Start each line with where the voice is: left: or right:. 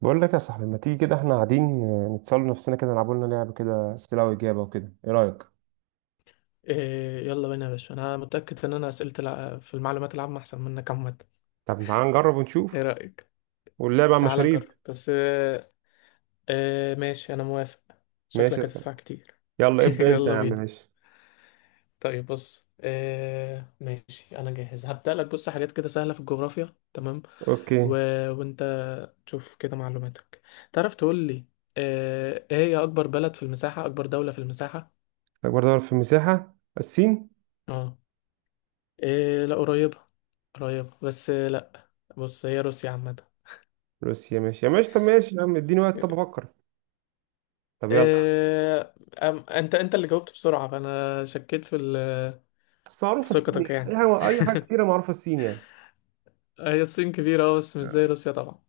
right: بقول لك يا صاحبي، ما تيجي كده احنا قاعدين نتسأل نفسنا كده، نلعبوا لنا لعبة كده، أسئلة وإجابة وكده، إيه رأيك؟
left: إيه، يلا بينا يا باشا. انا متأكد ان انا اسئلة في المعلومات العامة احسن منك عامة.
right: طب تعال نجرب
left: ايه
right: ونشوف.
left: رأيك؟
right: واللعبة على
left: تعال
right: المشاريب.
left: نجرب بس إيه. إيه ماشي، انا موافق. شكلك
right: ماشي يا صاحبي.
left: هتدفع كتير.
right: يلا ابدأ أنت يا
left: يلا
right: عم.
left: بينا.
right: ماشي.
left: طيب بص إيه، ماشي انا جاهز. هبدأ لك، بص حاجات كده سهلة في الجغرافيا تمام. و...
right: أوكي.
left: وانت تشوف كده معلوماتك، تعرف تقول لي إيه هي اكبر بلد في المساحة، اكبر دولة في المساحة؟
right: أكبر دولة في المساحة الصين.
left: اه، إيه لا قريبة، قريبة بس لا. بص هي روسيا عامة.
right: روسيا ماشي يا ماشي. طب ماشي يا عم، اديني وقت طب أفكر. طب يلا.
left: انت اللي جاوبت بسرعة فانا شكيت في
right: بس
left: في
right: معروفة الصين
left: ثقتك
right: يعني،
left: يعني.
right: أي حاجة كتيرة معروفة الصين يعني.
left: هي الصين كبيرة أه، بس مش زي روسيا طبعا.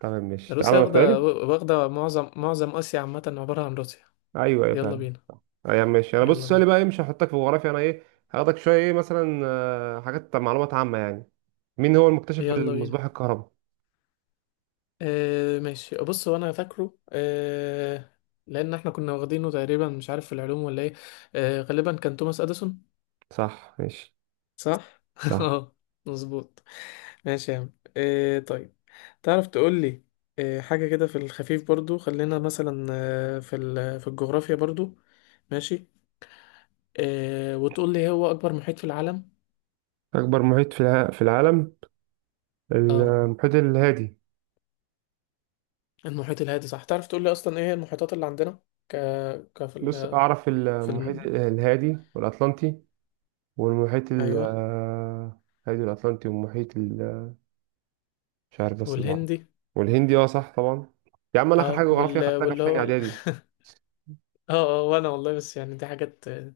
right: طب ماشي تعالى
left: روسيا
right: أنا سؤالي.
left: واخدة معظم آسيا، عامة عبارة عن روسيا.
right: أيوه أيوه
left: يلا
right: فعلا.
left: بينا.
right: ايوه ماشي، انا
left: يلا
right: بص
left: بينا.
right: سؤالي بقى ايه، مش هحطك في جغرافيا. انا ايه هاخدك شويه، ايه مثلا حاجات معلومات عامه يعني. مين هو المكتشف
left: يلا بينا.
right: المصباح الكهرباء؟
left: آه ماشي، بص هو انا فاكره آه، لان احنا كنا واخدينه تقريبا، مش عارف في العلوم ولا ايه. آه غالبا كان توماس اديسون.
right: صح ماشي.
left: صح
right: صح.
left: اه. مظبوط. ماشي يا عم، آه طيب تعرف تقول لي آه، حاجة كده في الخفيف برضو، خلينا مثلا آه، في الجغرافيا برضو. ماشي. آه، وتقول لي هو أكبر محيط في العالم.
right: أكبر محيط في العالم،
left: اه،
right: المحيط الهادي.
left: المحيط الهادي. صح. تعرف تقول لي أصلا إيه هي المحيطات اللي عندنا؟ ك ك
right: بص أعرف
left: في
right: المحيط
left: الم...
right: الهادي والأطلنطي والمحيط ال-
left: أيوه،
right: آه، الهادي والأطلنطي مش عارف بس اللي أعرفه.
left: والهندي.
right: والهندي اه صح طبعا. يا عم أنا آخر
left: اه،
right: حاجة جغرافيا خدتها كانت في تاني إعدادي.
left: اه. اه، وأنا والله بس يعني دي حاجات آه،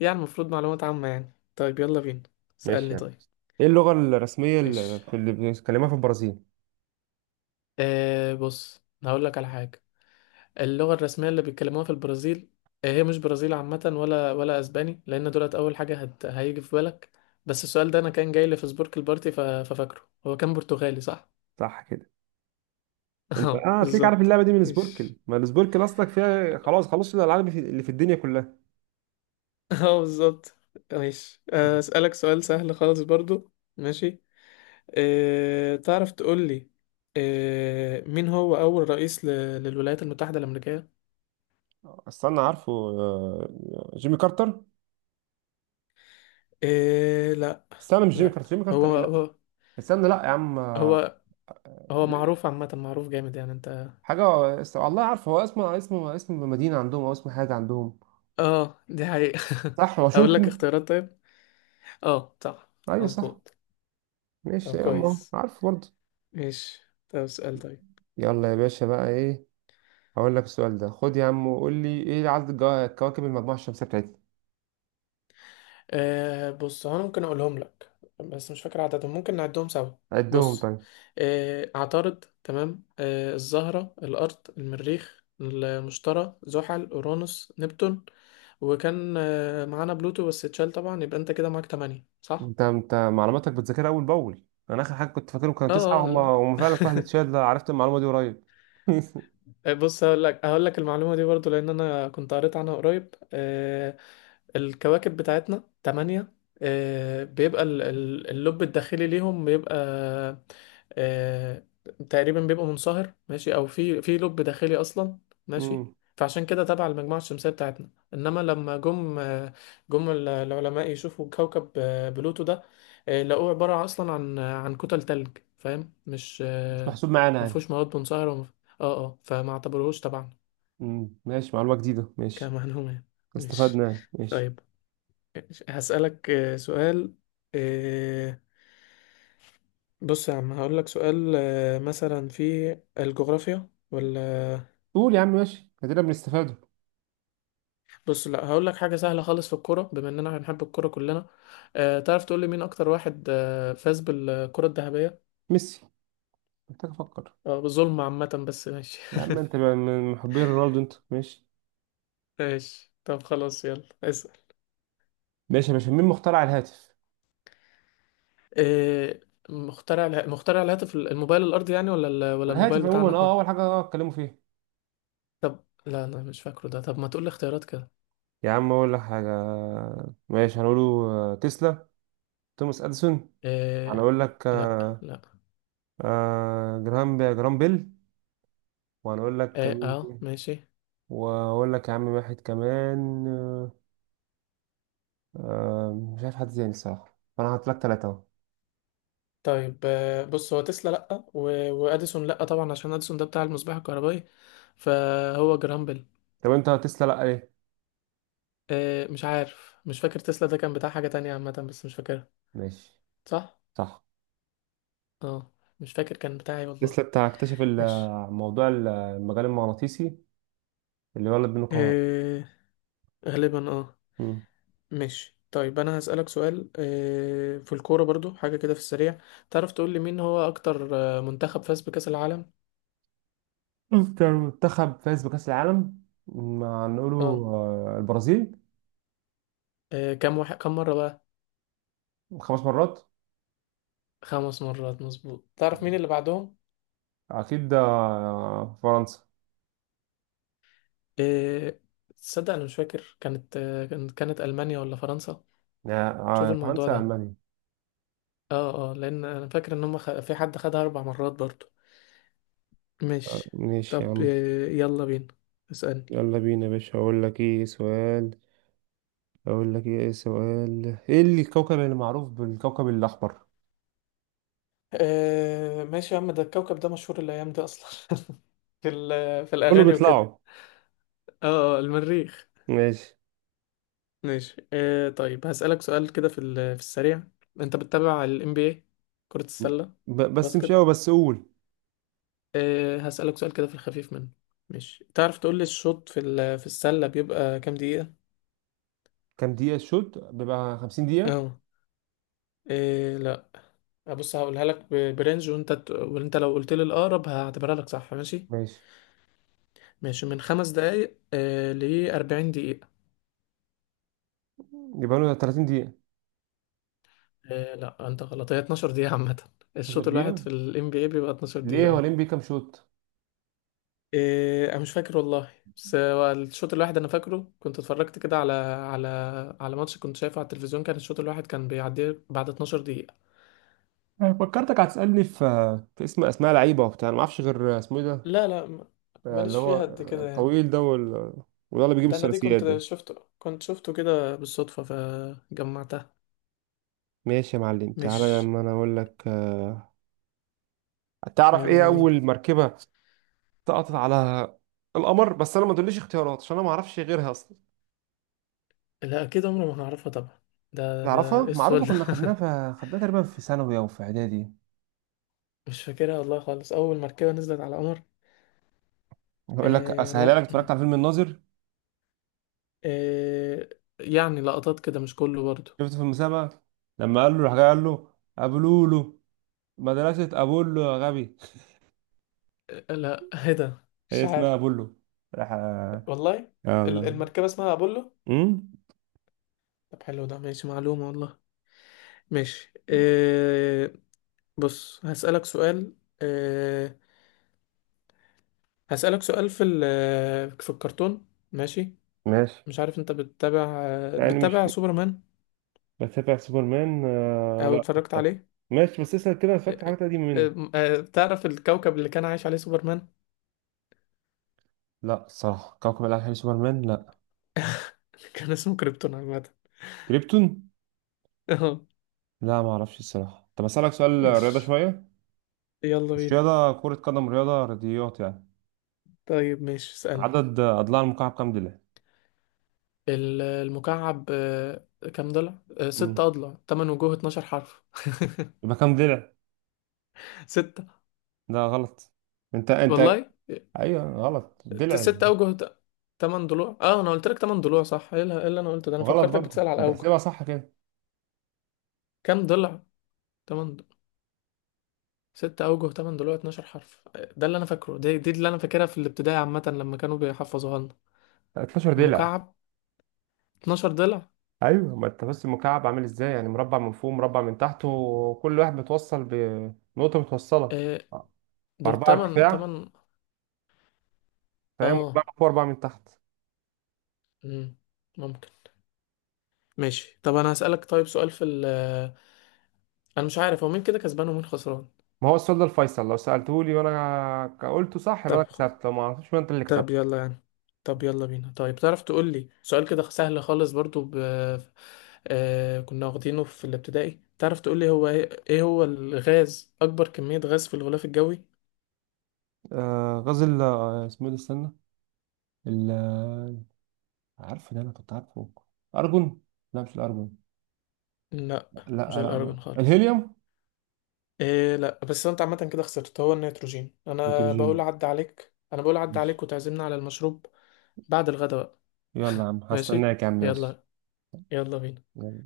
left: يعني المفروض معلومات عامة يعني. طيب يلا بينا، اسألني
right: ماشي يعني.
left: طيب.
right: إيه اللغة الرسمية
left: ماشي،
right: اللي بيتكلموها في البرازيل؟
left: آه بص هقول لك على حاجة. اللغة الرسمية اللي بيتكلموها في البرازيل، آه، هي مش برازيل عامة، ولا أسباني لأن دولت أول حاجة هيجي في بالك. بس السؤال ده أنا كان جاي لي في سبورك البارتي، ففاكره هو كان برتغالي صح؟
right: صح كده. انت
left: اه
right: اه هتلاقيك عارف
left: بالظبط.
right: اللعبه دي من سبوركل،
left: ماشي.
right: ما السبوركل اصلك فيها خلاص خلاص الالعاب اللي في الدنيا كلها.
left: اه بالظبط. ماشي آه، أسألك سؤال سهل خالص برضو. ماشي. تعرف تقول لي مين هو أول رئيس للولايات المتحدة الأمريكية؟
right: استنى عارفه جيمي كارتر.
left: أه... لا.
right: استنى مش جيمي
left: لا.
right: كارتر، جيمي
left: هو
right: كارتر إيه؟ لا.
left: هو
right: استنى لا يا عم
left: هو هو معروف عامة، معروف جامد يعني انت.
right: حاجه. والله عارفه، هو اسمه اسم مدينه عندهم او اسم حاجه عندهم.
left: اه دي حقيقة.
right: صح
left: اقول لك
right: واشنطن.
left: اختيارات طيب؟ اه صح،
right: ايوه صح.
left: مظبوط.
right: ماشي
left: طب
right: يا عم أهو،
left: كويس.
right: عارفه برضه.
left: ماشي. طب سؤال طيب.
right: يلا يا باشا بقى ايه. هقول لك السؤال ده خد يا عم، وقول لي ايه عدد كواكب المجموعه الشمسيه بتاعتنا.
left: آه بص هو انا ممكن اقولهم لك بس مش فاكر عددهم، ممكن نعدهم سوا.
right: عدهم
left: بص،
right: طيب.
left: آه عطارد، تمام، آه الزهرة، الارض، المريخ، المشتري، زحل، اورانوس، نبتون. وكان آه معانا بلوتو بس اتشال طبعا، يبقى انت كده معاك تمانية صح.
right: انت معلوماتك بتذاكرها اول باول. انا اخر حاجه كنت فاكرهم
left: اه
right: كانوا تسعه، هم
left: آه.
right: هم فعلا كل واحد اتشال، ده عرفت المعلومه دي قريب.
left: آه، بص هقول لك المعلومه دي برضو لان انا كنت قريت عنها قريب. آه، الكواكب بتاعتنا تمانية. آه، بيبقى اللب الداخلي ليهم بيبقى آه، تقريبا بيبقى منصهر، ماشي، او في لب داخلي اصلا. ماشي.
right: مم.
left: فعشان كده تبع المجموعة الشمسية بتاعتنا. انما لما جم آه، جم العلماء يشوفوا كوكب آه، بلوتو ده، آه، لقوه عبارة اصلا عن كتل تلج، فاهم؟ مش
right: مش
left: آه،
right: محسوب معانا يعني.
left: مفهوش مواد منصهرة اه اه، فما اعتبروهوش طبعا
right: ماشي معلومة جديدة ماشي.
left: كمعلومة. ماشي.
right: استفدنا يعني ماشي.
left: طيب هسألك آه، سؤال آه، بص يا عم هقول لك سؤال آه، مثلا في الجغرافيا ولا،
right: قول يا عم ماشي، ادينا بنستفاده.
left: بص لا هقول لك حاجة سهلة خالص في الكورة بما اننا بنحب الكورة كلنا. آه، تعرف تقول لي مين اكتر واحد آه، فاز بالكرة الذهبية؟
right: ميسي. محتاج افكر.
left: آه، بظلم عامة بس ماشي.
right: يا عم انت بقى من محبين رونالدو انت ماشي.
left: ماشي طب خلاص يلا اسأل.
right: ماشي يا باشا. مين مخترع الهاتف؟
left: آه، مخترع الهاتف الموبايل الارضي يعني، ولا ولا الموبايل
right: الهاتف
left: بتاعنا
right: عموما،
left: احنا؟
right: اول حاجة اتكلموا فيها.
left: طب لا لا مش فاكره ده، طب ما تقول لي اختيارات كده.
right: يا عم اقول لك حاجة. ماشي هنقوله. تسلا، توماس اديسون.
left: آه
right: هنقول لك
left: لا. لا.
right: جرام بيل. وهنقول لك
left: اه,
right: مين
left: آه
right: تاني؟
left: ماشي.
right: وهقول لك يا عم واحد كمان مش عارف حد تاني الصراحة، فانا هحط لك ثلاثة اهو.
left: طيب آه بص هو تسلا لا، واديسون لا طبعا عشان اديسون ده بتاع المصباح الكهربائي، فهو جرامبل.
right: طب انت تسلا لا ليه؟
left: آه مش عارف، مش فاكر تسلا ده كان بتاع حاجة تانية عامة بس مش فاكرها.
right: ماشي.
left: صح.
right: صح.
left: اه. مش فاكر كان بتاعي والله.
right: تسلا بتاع اكتشف
left: مش
right: موضوع المجال المغناطيسي اللي ولد بينه كهرباء.
left: آه. غالبا اه.
right: مم.
left: مش طيب. انا هسألك سؤال آه في الكورة برضو حاجة كده في السريع. تعرف تقول لي مين هو اكتر آه، منتخب فاز بكأس العالم؟
right: أكتر منتخب فاز بكأس العالم؟ ما نقوله
left: اه.
right: البرازيل.
left: آه، كم واحد، كم مرة بقى؟
right: خمس مرات.
left: 5 مرات مظبوط. تعرف مين اللي بعدهم؟
right: أكيد فرنسا.
left: إيه... تصدق انا مش فاكر كانت آه، كانت المانيا ولا فرنسا؟
right: آه،
left: شوف الموضوع
right: فرنسا
left: ده.
right: ألمانيا.
left: اه اه لان انا فاكر ان هم في حد خدها 4 مرات برضو. ماشي.
right: ماشي
left: طب
right: يا عم.
left: آه، يلا بينا اسألني.
right: يلا بينا يا باشا. هقول لك ايه سؤال ايه اللي الكوكب اللي معروف بالكوكب الأحمر؟
left: آه ماشي يا عم، ده الكوكب ده مشهور الايام دي اصلا. في
right: كله
left: الاغاني وكده.
right: بيطلعوا.
left: اه آه، المريخ.
right: ماشي.
left: ماشي. آه طيب هسألك سؤال كده في السريع، انت بتتابع ال NBA؟ كرة السلة،
right: بس مش قوي
left: باسكت.
right: بس قول.
left: أه هسألك سؤال كده في الخفيف منه. ماشي، تعرف تقول لي الشوط في السلة بيبقى كام دقيقة؟
right: كام دقيقة الشوط؟ بيبقى 50 دقيقة.
left: اه. إيه لا. بص هقولها لك برنج، وانت لو قلت لي الأقرب هعتبرها لك صح، ماشي.
right: ماشي
left: ماشي، من 5 دقايق آه ل 40 دقيقة.
right: يبقى له 30 دقيقة.
left: آه لا انت غلط، هي 12 دقيقة عامة.
right: 12
left: الشوط الواحد في
right: دقيقة.
left: ال NBA بيبقى 12
right: ليه
left: دقيقة
right: هو
left: اه.
right: الام بي كام شوط؟
left: إيه انا مش فاكر والله، بس هو الشوط الواحد انا فاكره، كنت اتفرجت كده على ماتش كنت شايفه على التلفزيون، كان الشوط الواحد كان بيعدي بعد 12 دقيقة.
right: أنا فكرتك هتسألني في اسم اسماء لعيبة وبتاع، انا ما اعرفش غير اسمه ايه ده
left: لا لا
right: اللي
left: ماليش
right: هو
left: فيها قد كده يعني.
right: الطويل ده وده اللي بيجيب
left: ده انا دي
right: الثلاثيات ده.
left: كنت شفته كده بالصدفة فجمعتها.
right: ماشي يا معلم، تعالى
left: مش
right: لما انا اقول لك تعرف
left: يلا
right: ايه
left: بينا.
right: اول مركبة سقطت على القمر؟ بس انا ما تقوليش اختيارات عشان انا ما اعرفش غيرها اصلا.
left: لا اكيد عمري ما هعرفها طبعا، ده
right: تعرفها
left: ايه السؤال
right: معروفة،
left: ده؟
right: كنا خدناها تقريبا في ثانوي او في اعدادي.
left: مش فاكرها والله خالص، اول مركبة نزلت على القمر.
right: اقول لك
left: آه
right: اسهلها لك،
left: لا ما.
right: اتفرجت على فيلم الناظر؟
left: آه، يعني لقطات كده مش كله برضو.
right: شفت في المسابقة لما قال له راح جاي قال له أبولولو، مدرسة أبولو يا غبي.
left: آه لا. ايه ده مش
right: هي اسمها
left: عارف
right: أبولو. راح
left: والله.
right: يا الله.
left: المركبة اسمها أبولو؟
right: أمم؟
left: طب حلو ده ماشي، معلومة والله. ماشي آه بص هسألك سؤال. أه هسألك سؤال في ال، في الكرتون. ماشي.
right: ماشي
left: مش عارف انت بتتابع آه،
right: يعني.
left: بتتابع
right: مش
left: سوبرمان
right: بتابع سوبرمان آه
left: او
right: لا.
left: اتفرجت عليه؟
right: ماشي بس اسأل كده، أنا
left: أه
right: فاكر
left: آه،
right: حاجات قديمة مني.
left: آه، آه، تعرف الكوكب اللي كان عايش عليه سوبرمان؟
right: لا الصراحة كوكب الألعاب حلو. سوبرمان لا.
left: كان اسمه كريبتون عامة.
right: كريبتون.
left: اه.
right: لا ما أعرفش الصراحة. طب أسألك سؤال رياضة
left: ماشي.
right: شوية،
left: يلا
right: مش
left: بينا.
right: رياضة كرة قدم، رياضة رياضيات يعني.
left: طيب ماشي اسألني.
right: عدد أضلاع المكعب كام ضلع؟
left: المكعب آه، كام ضلع؟ آه،
right: مم.
left: 6 أضلاع، 8 وجوه، 12 حرف.
right: يبقى كام ضلع؟
left: 6.
right: لا غلط. انت.
left: والله،
right: ايوه غلط دلع.
left: 6 اوجه، تمن ضلوع. اه انا قلت لك 8 ضلوع صح، ايه اللي إيه اللي انا قلته ده؟ انا
right: غلط
left: فكرتك
right: برضه،
left: بتسأل على
right: ما
left: اوجه.
right: تحسبها صح كده.
left: كام ضلع؟ تمن ض- 6 اوجه، 8 ضلوع، 12 حرف. ده اللي انا فاكره، دي اللي انا فاكرها في الابتدائي عامة لما كانوا بيحفظوها لنا.
right: 13 دلع.
left: مكعب، 12 ضلع.
right: ايوه ما انت بس المكعب عامل ازاي يعني، مربع من فوق مربع من تحت، وكل واحد متوصل بنقطه متوصله
left: آه، دول
right: باربعه ارتفاع.
left: تمن.
right: فهي مربع
left: اه.
right: من فوق اربعه من تحت.
left: مم. ممكن. ماشي طب انا هسألك طيب سؤال في ال، انا مش عارف هو مين كده كسبان ومين خسران.
right: ما هو السؤال ده الفيصل، لو سالته لي وانا قلته صح يبقى
left: طب.
right: انا كسبت، لو ما عرفتش يبقى انت اللي كسبت.
left: طب يلا يعني. طب يلا بينا. طيب تعرف تقول لي سؤال كده سهل خالص برضو آه... كنا واخدينه في الابتدائي. تعرف تقول لي هو ايه، إيه هو الغاز اكبر كمية غاز في الغلاف الجوي؟
right: آه غزل اسمه ايه ده استنى. ال آه، عارفه، ده انا كنت عارفه. ارجون. لا مش الارجون.
left: لا
right: لا
left: مش
right: لا لا.
left: الارجون خالص.
right: الهيليوم.
left: إيه لا، بس انت عامة كده خسرت، هو النيتروجين. انا بقول
right: نيتروجين.
left: عد عليك، انا بقول عد عليك
right: ماشي.
left: وتعزمنا على المشروب بعد الغداء بقى.
right: يلا يا عم
left: ماشي.
right: هستناك يا عم ماشي.
left: يلا. يلا بينا.
right: يلا.